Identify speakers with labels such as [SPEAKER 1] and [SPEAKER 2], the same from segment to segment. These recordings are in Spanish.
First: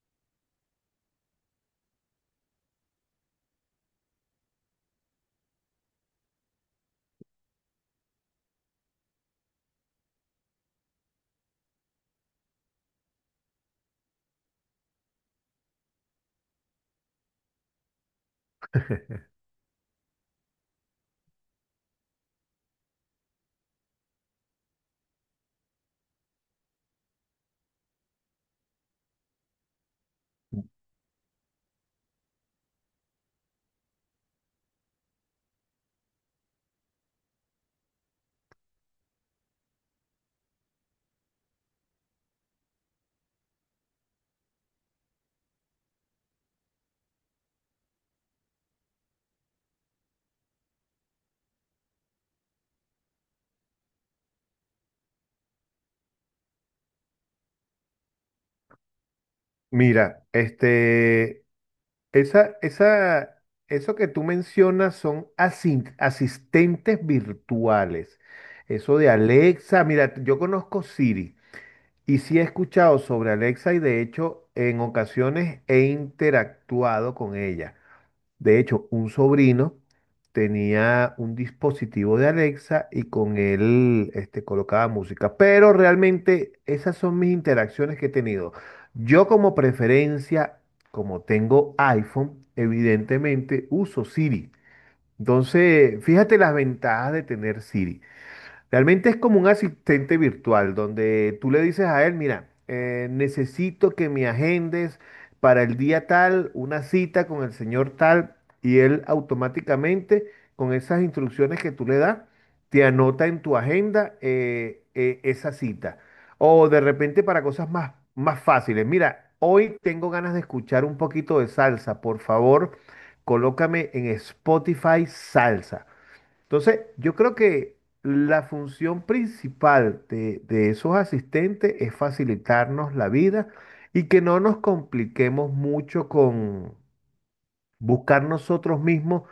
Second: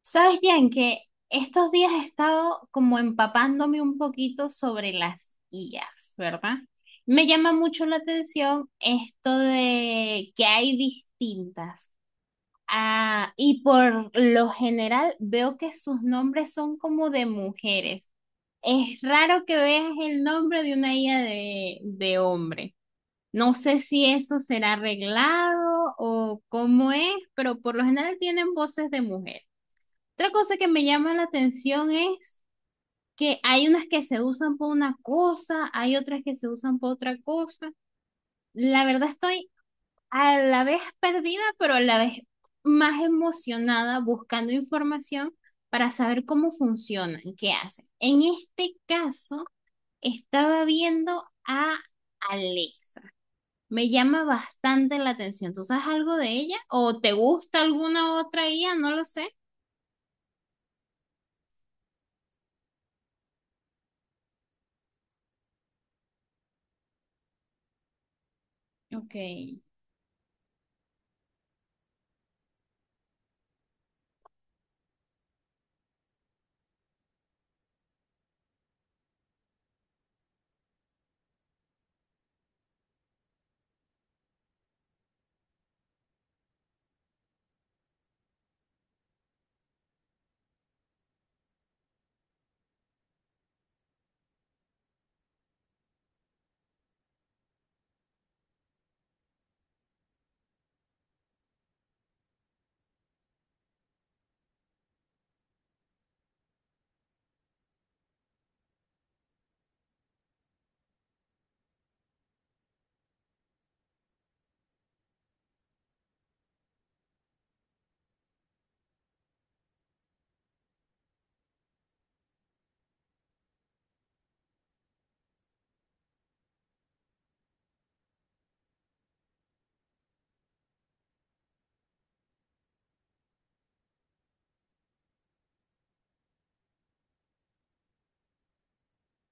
[SPEAKER 1] ¿Sabes, Jan, que estos días he estado como empapándome un poquito sobre las IAs, verdad? Me llama mucho la atención esto de que hay distintas. Ah, y por lo general veo que sus nombres son como de mujeres. Es raro que veas el nombre de una IA de hombre. No sé si eso será arreglado o cómo es, pero por lo general tienen voces de mujeres. Otra cosa que me llama la atención es que hay unas que se usan por una cosa, hay otras que se usan por otra cosa. La verdad estoy a la vez perdida, pero a la vez más emocionada buscando información para saber cómo funcionan, qué hacen. En este caso, estaba viendo a Alexa. Me llama bastante la atención. ¿Tú sabes algo de ella? ¿O te gusta alguna otra IA? No lo sé.
[SPEAKER 2] Mira, este, esa, esa, eso que tú mencionas son asistentes virtuales. Eso de
[SPEAKER 1] Ok.
[SPEAKER 2] Alexa, mira, yo conozco Siri y sí he escuchado sobre Alexa, y de hecho en ocasiones he interactuado con ella. De hecho, un sobrino tenía un dispositivo de Alexa y con él este, colocaba música. Pero realmente esas son mis interacciones que he tenido. Yo como preferencia, como tengo iPhone, evidentemente uso Siri. Entonces, fíjate las ventajas de tener Siri. Realmente es como un asistente virtual donde tú le dices a él, mira, necesito que me agendes para el día tal una cita con el señor tal, y él automáticamente con esas instrucciones que tú le das te anota en tu agenda esa cita. O de repente para cosas más fáciles, mira, hoy tengo ganas de escuchar un poquito de salsa, por favor, colócame en Spotify salsa. Entonces, yo creo que la función principal de esos asistentes es facilitarnos la vida y que no nos compliquemos mucho con buscar nosotros mismos,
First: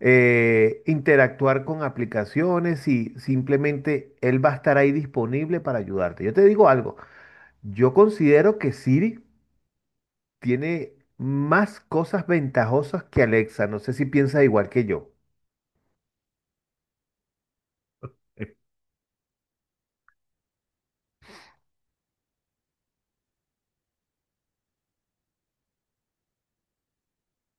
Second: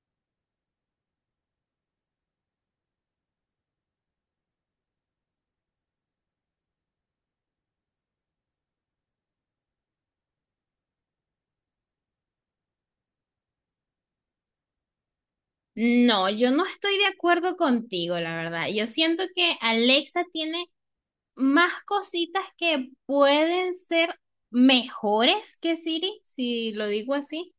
[SPEAKER 2] interactuar con aplicaciones, y simplemente él va a estar ahí disponible para ayudarte. Yo te digo algo, yo considero que Siri tiene más cosas ventajosas que Alexa. No sé si piensas igual que yo.
[SPEAKER 1] No, yo no estoy de acuerdo contigo, la
[SPEAKER 2] Eh,
[SPEAKER 1] verdad. Yo siento que Alexa tiene más cositas que pueden ser mejores que Siri, si lo digo así,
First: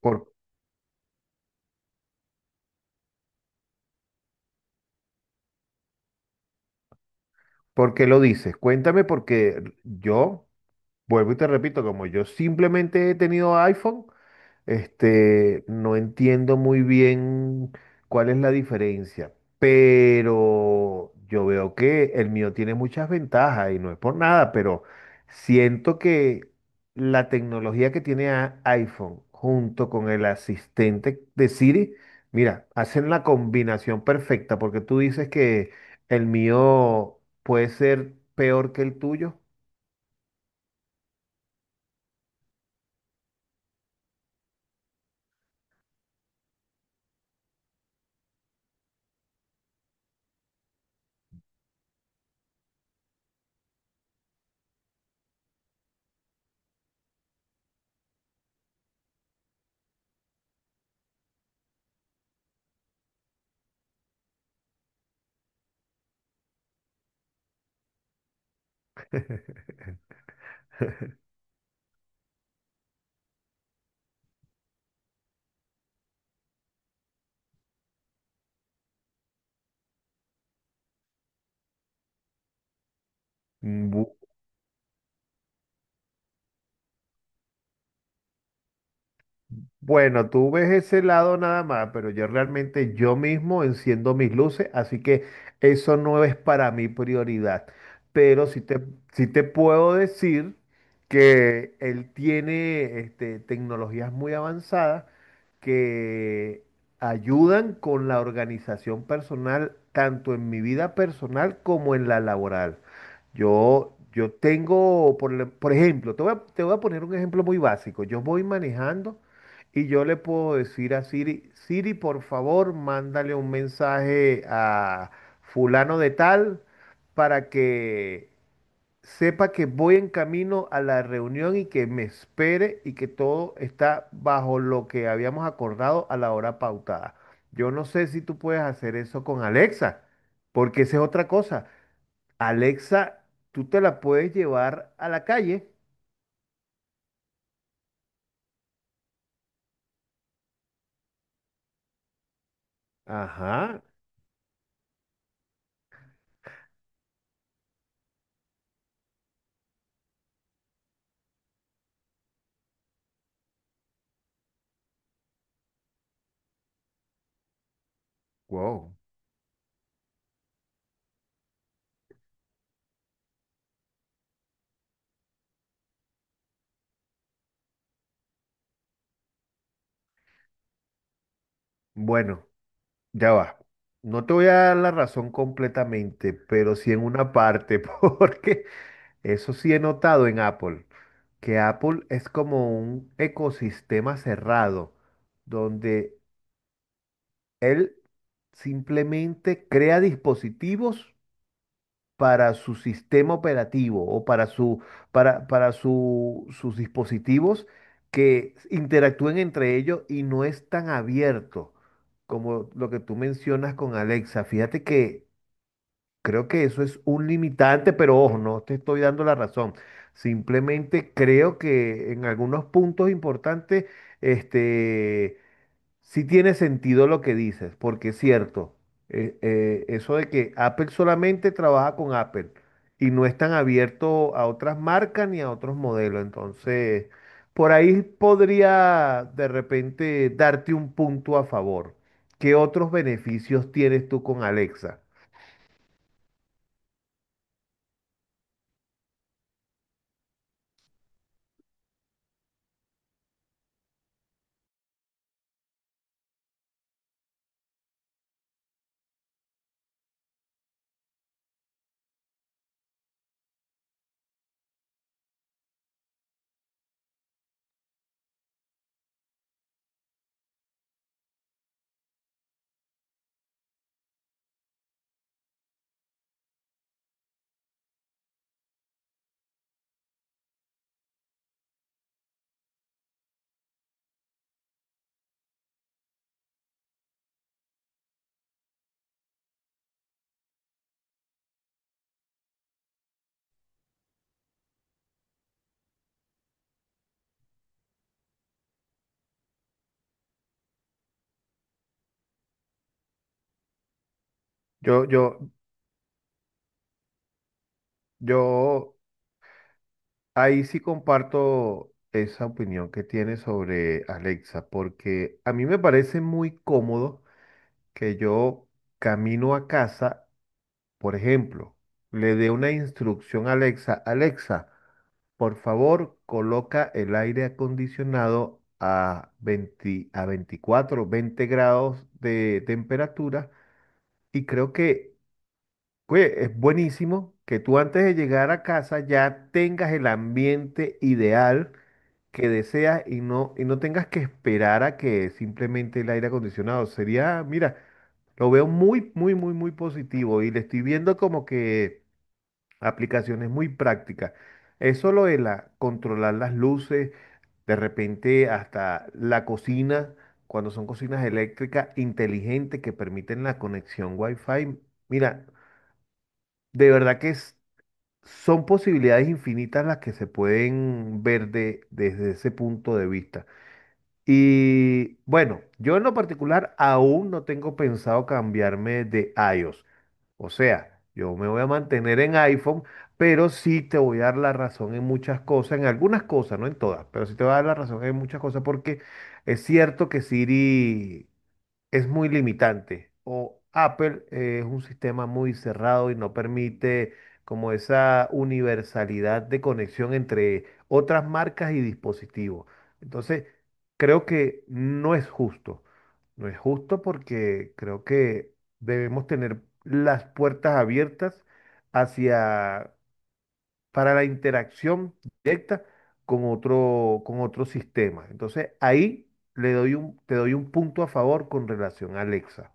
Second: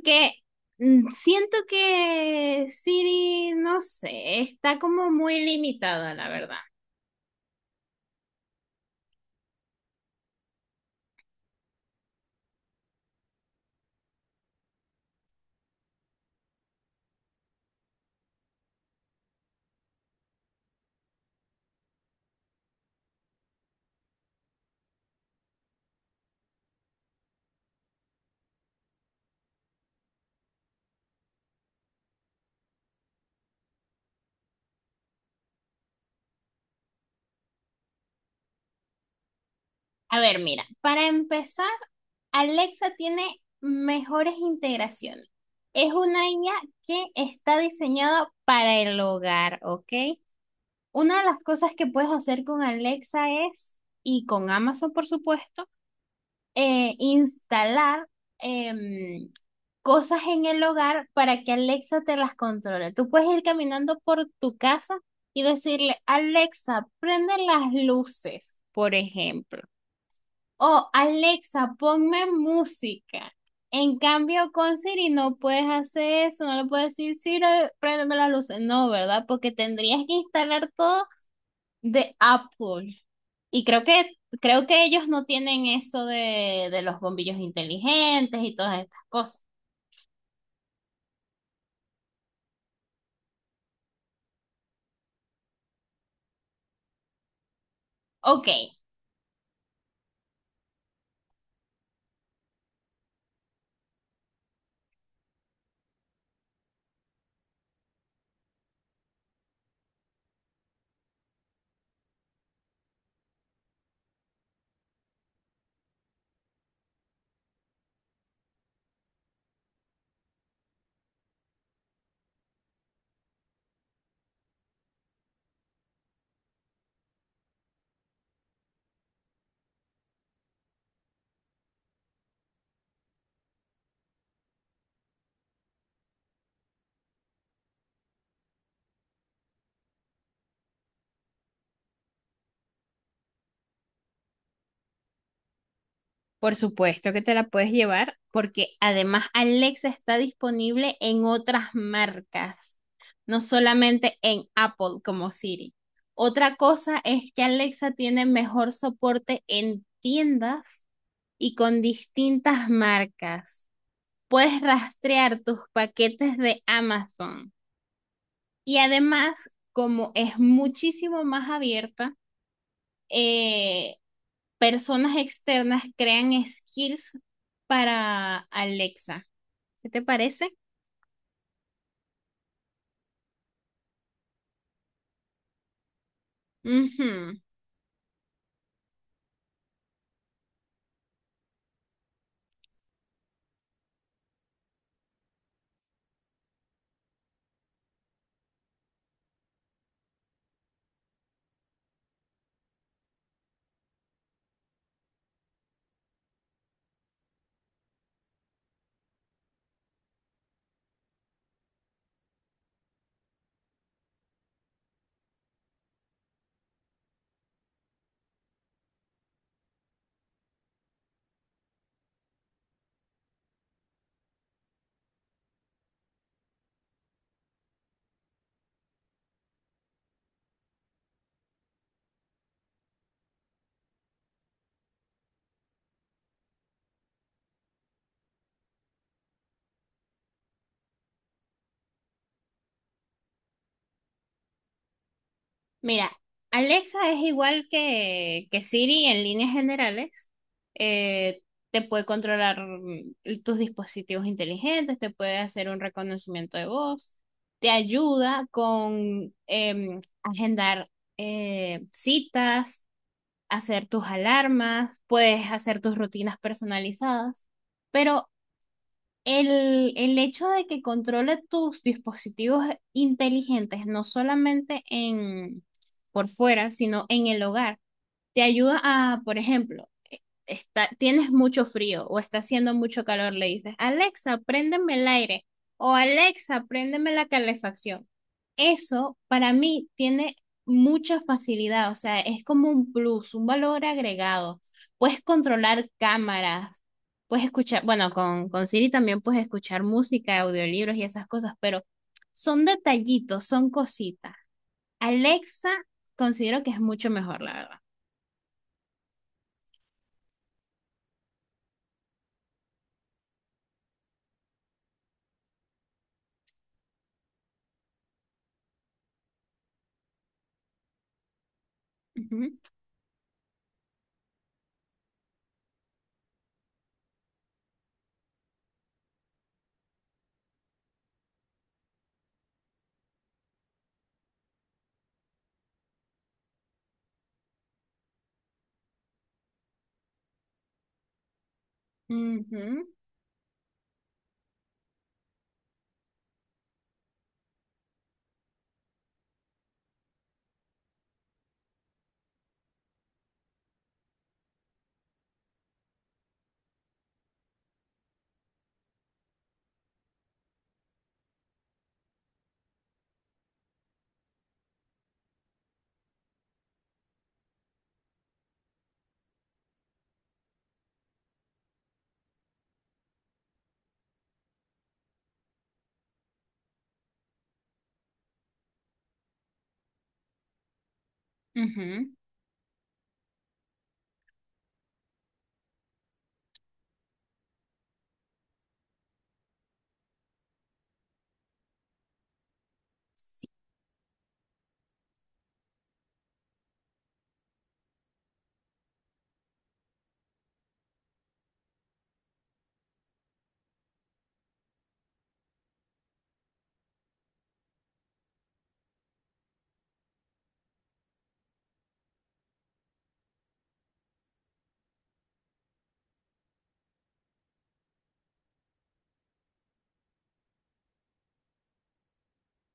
[SPEAKER 2] Por-
[SPEAKER 1] siento que Siri, no sé, está como muy limitada, la verdad.
[SPEAKER 2] ¿Por qué lo dices? Cuéntame porque yo, vuelvo y te repito, como yo simplemente he tenido iPhone, este, no entiendo muy bien cuál es la diferencia, pero yo veo que el mío tiene muchas ventajas y no es por nada, pero siento que la tecnología que tiene iPhone junto con el asistente de Siri, mira, hacen la combinación perfecta, porque tú dices que el mío puede ser peor que el tuyo.
[SPEAKER 1] A ver, mira, para empezar, Alexa tiene mejores integraciones. Es una IA que está diseñada para el hogar, ¿ok? Una de las cosas que puedes hacer con Alexa es, y con Amazon por supuesto, instalar em, cosas en el hogar para que Alexa te las controle. Tú puedes ir caminando por tu casa y decirle, Alexa, prende las luces, por ejemplo. O Alexa, ponme música. En cambio, con Siri no puedes hacer eso, no le puedes decir, Siri, prende las luces. No, ¿verdad? Porque tendrías que instalar todo de Apple. Y creo que ellos no tienen eso de los bombillos inteligentes y todas estas cosas.
[SPEAKER 2] Bueno, tú ves ese lado nada más, pero yo realmente yo mismo enciendo mis luces, así que eso no es para mí prioridad. Pero
[SPEAKER 1] Ok,
[SPEAKER 2] sí te, sí te puedo decir que él tiene este, tecnologías muy avanzadas que ayudan con la organización personal, tanto en mi vida personal como en la laboral. Yo tengo, por ejemplo, te voy a poner un ejemplo muy básico. Yo voy manejando. Y yo le puedo decir a Siri, Siri, por favor, mándale un mensaje a fulano de tal para que sepa que voy en camino a la reunión y que me espere, y que todo está bajo lo que habíamos acordado a la hora pautada. Yo no sé si tú puedes hacer eso con Alexa, porque esa es otra cosa. Alexa, tú te la puedes llevar a la calle.
[SPEAKER 1] por supuesto que te la puedes llevar porque además Alexa está disponible en otras marcas, no
[SPEAKER 2] Ajá,
[SPEAKER 1] solamente en Apple como Siri. Otra cosa es que Alexa tiene mejor soporte en tiendas y con distintas marcas. Puedes rastrear tus paquetes de Amazon. Y
[SPEAKER 2] wow.
[SPEAKER 1] además, como es muchísimo más abierta, eh, personas externas crean skills para Alexa. ¿Qué te parece?
[SPEAKER 2] Bueno. Ya va. No te voy a dar la razón completamente, pero sí en una
[SPEAKER 1] Ujú.
[SPEAKER 2] parte, porque eso sí he notado en Apple, que Apple es como un ecosistema cerrado, donde él simplemente crea dispositivos para su sistema operativo o para su, para sus dispositivos, que interactúen entre ellos, y no es tan abierto como lo que tú mencionas con Alexa. Fíjate que creo que eso es un limitante, pero ojo, no te estoy dando la razón. Simplemente creo que en algunos puntos importantes, este, sí tiene sentido lo que dices, porque es cierto, eso de que Apple solamente trabaja con Apple y no es tan abierto a otras marcas ni a otros modelos. Entonces, por ahí podría de repente darte un punto a favor. ¿Qué otros beneficios tienes tú con Alexa?
[SPEAKER 1] Mira, Alexa es igual que Siri en líneas generales. Eh, Te puede controlar tus dispositivos inteligentes, te puede hacer un reconocimiento de voz, te ayuda con agendar citas, hacer tus alarmas, puedes hacer tus rutinas personalizadas, pero el hecho de que controle tus dispositivos inteligentes, no solamente en, por fuera, sino en el hogar, te ayuda a, por ejemplo, e, está, tienes mucho frío o está haciendo mucho calor, le dices, Alexa, préndeme el aire o Alexa, préndeme la calefacción. Eso para mí tiene mucha facilidad, o sea, es como un plus, un valor agregado. Puedes controlar cámaras, puedes escuchar, bueno, con Siri también puedes escuchar música, audiolibros y esas cosas, pero son detallitos, son cositas.
[SPEAKER 2] Yo, yo,
[SPEAKER 1] Alexa considero que es mucho mejor, la verdad.
[SPEAKER 2] Yo ahí sí comparto esa opinión que tiene sobre Alexa, porque a mí me parece muy cómodo que yo, camino a casa, por ejemplo, le dé
[SPEAKER 1] Ujú.
[SPEAKER 2] una instrucción a Alexa. Alexa, por favor, coloca el aire acondicionado a 20, a 24, 20 grados de temperatura, y creo que, oye, es buenísimo que tú antes de llegar a casa ya tengas el ambiente ideal que
[SPEAKER 1] Ujú,
[SPEAKER 2] deseas, y no tengas que esperar a que simplemente el aire acondicionado. Sería, mira, lo veo muy positivo y le estoy viendo como que aplicaciones muy prácticas. Eso lo de la, controlar las luces, de repente hasta la cocina, cuando son cocinas eléctricas inteligentes que permiten la conexión Wi-Fi. Mira, de verdad que son posibilidades infinitas las que se pueden ver desde ese punto de vista. Y bueno, yo en lo particular aún no tengo pensado cambiarme de iOS. O sea, yo me voy a
[SPEAKER 1] ujú.
[SPEAKER 2] mantener en iPhone, pero sí te voy a dar la razón en muchas cosas, en algunas cosas, no en todas, pero sí te voy a dar la razón en muchas cosas, porque es cierto que Siri es muy limitante. O Apple es un sistema muy cerrado y no permite como esa universalidad de conexión entre otras marcas y dispositivos. Entonces, creo que no es justo. No es justo porque creo que debemos tener las puertas abiertas hacia, para la interacción directa con otro sistema. Entonces, ahí te doy un punto a favor con relación a Alexa.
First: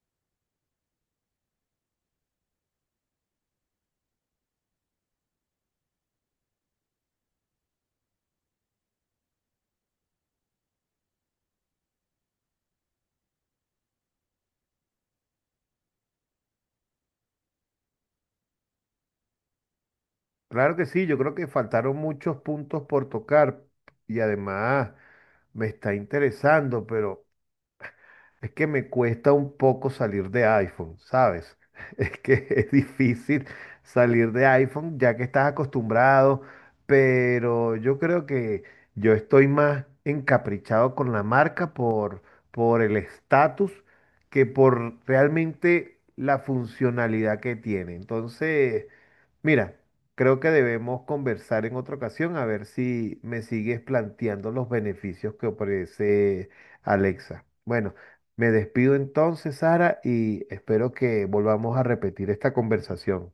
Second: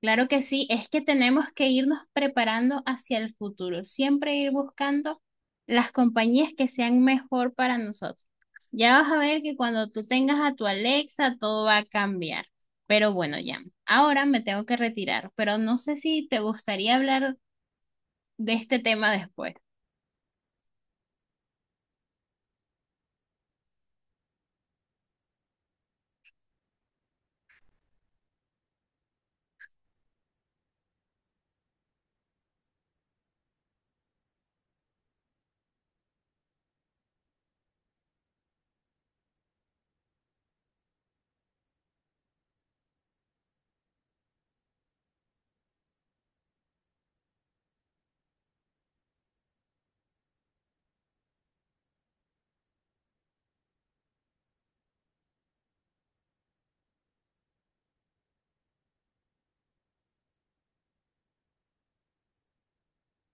[SPEAKER 1] Claro que sí, es que tenemos que irnos preparando hacia el futuro, siempre ir buscando las compañías que sean mejor para nosotros. Ya vas a ver que cuando tú tengas a tu Alexa, todo va a cambiar. Pero bueno, ya, ahora me tengo que retirar, pero no sé si te gustaría hablar de este tema después.
[SPEAKER 2] Claro que sí, yo creo que faltaron muchos puntos por tocar, y además me está interesando, pero... Es que me cuesta un poco salir de iPhone, ¿sabes? Es que es difícil salir de iPhone ya que estás acostumbrado, pero yo creo que yo estoy más encaprichado con la marca por el estatus, que por realmente la funcionalidad que tiene. Entonces, mira, creo que debemos conversar en otra ocasión a ver si me sigues planteando los beneficios que ofrece Alexa. Bueno. Me despido entonces, Sara, y espero que volvamos a repetir esta conversación.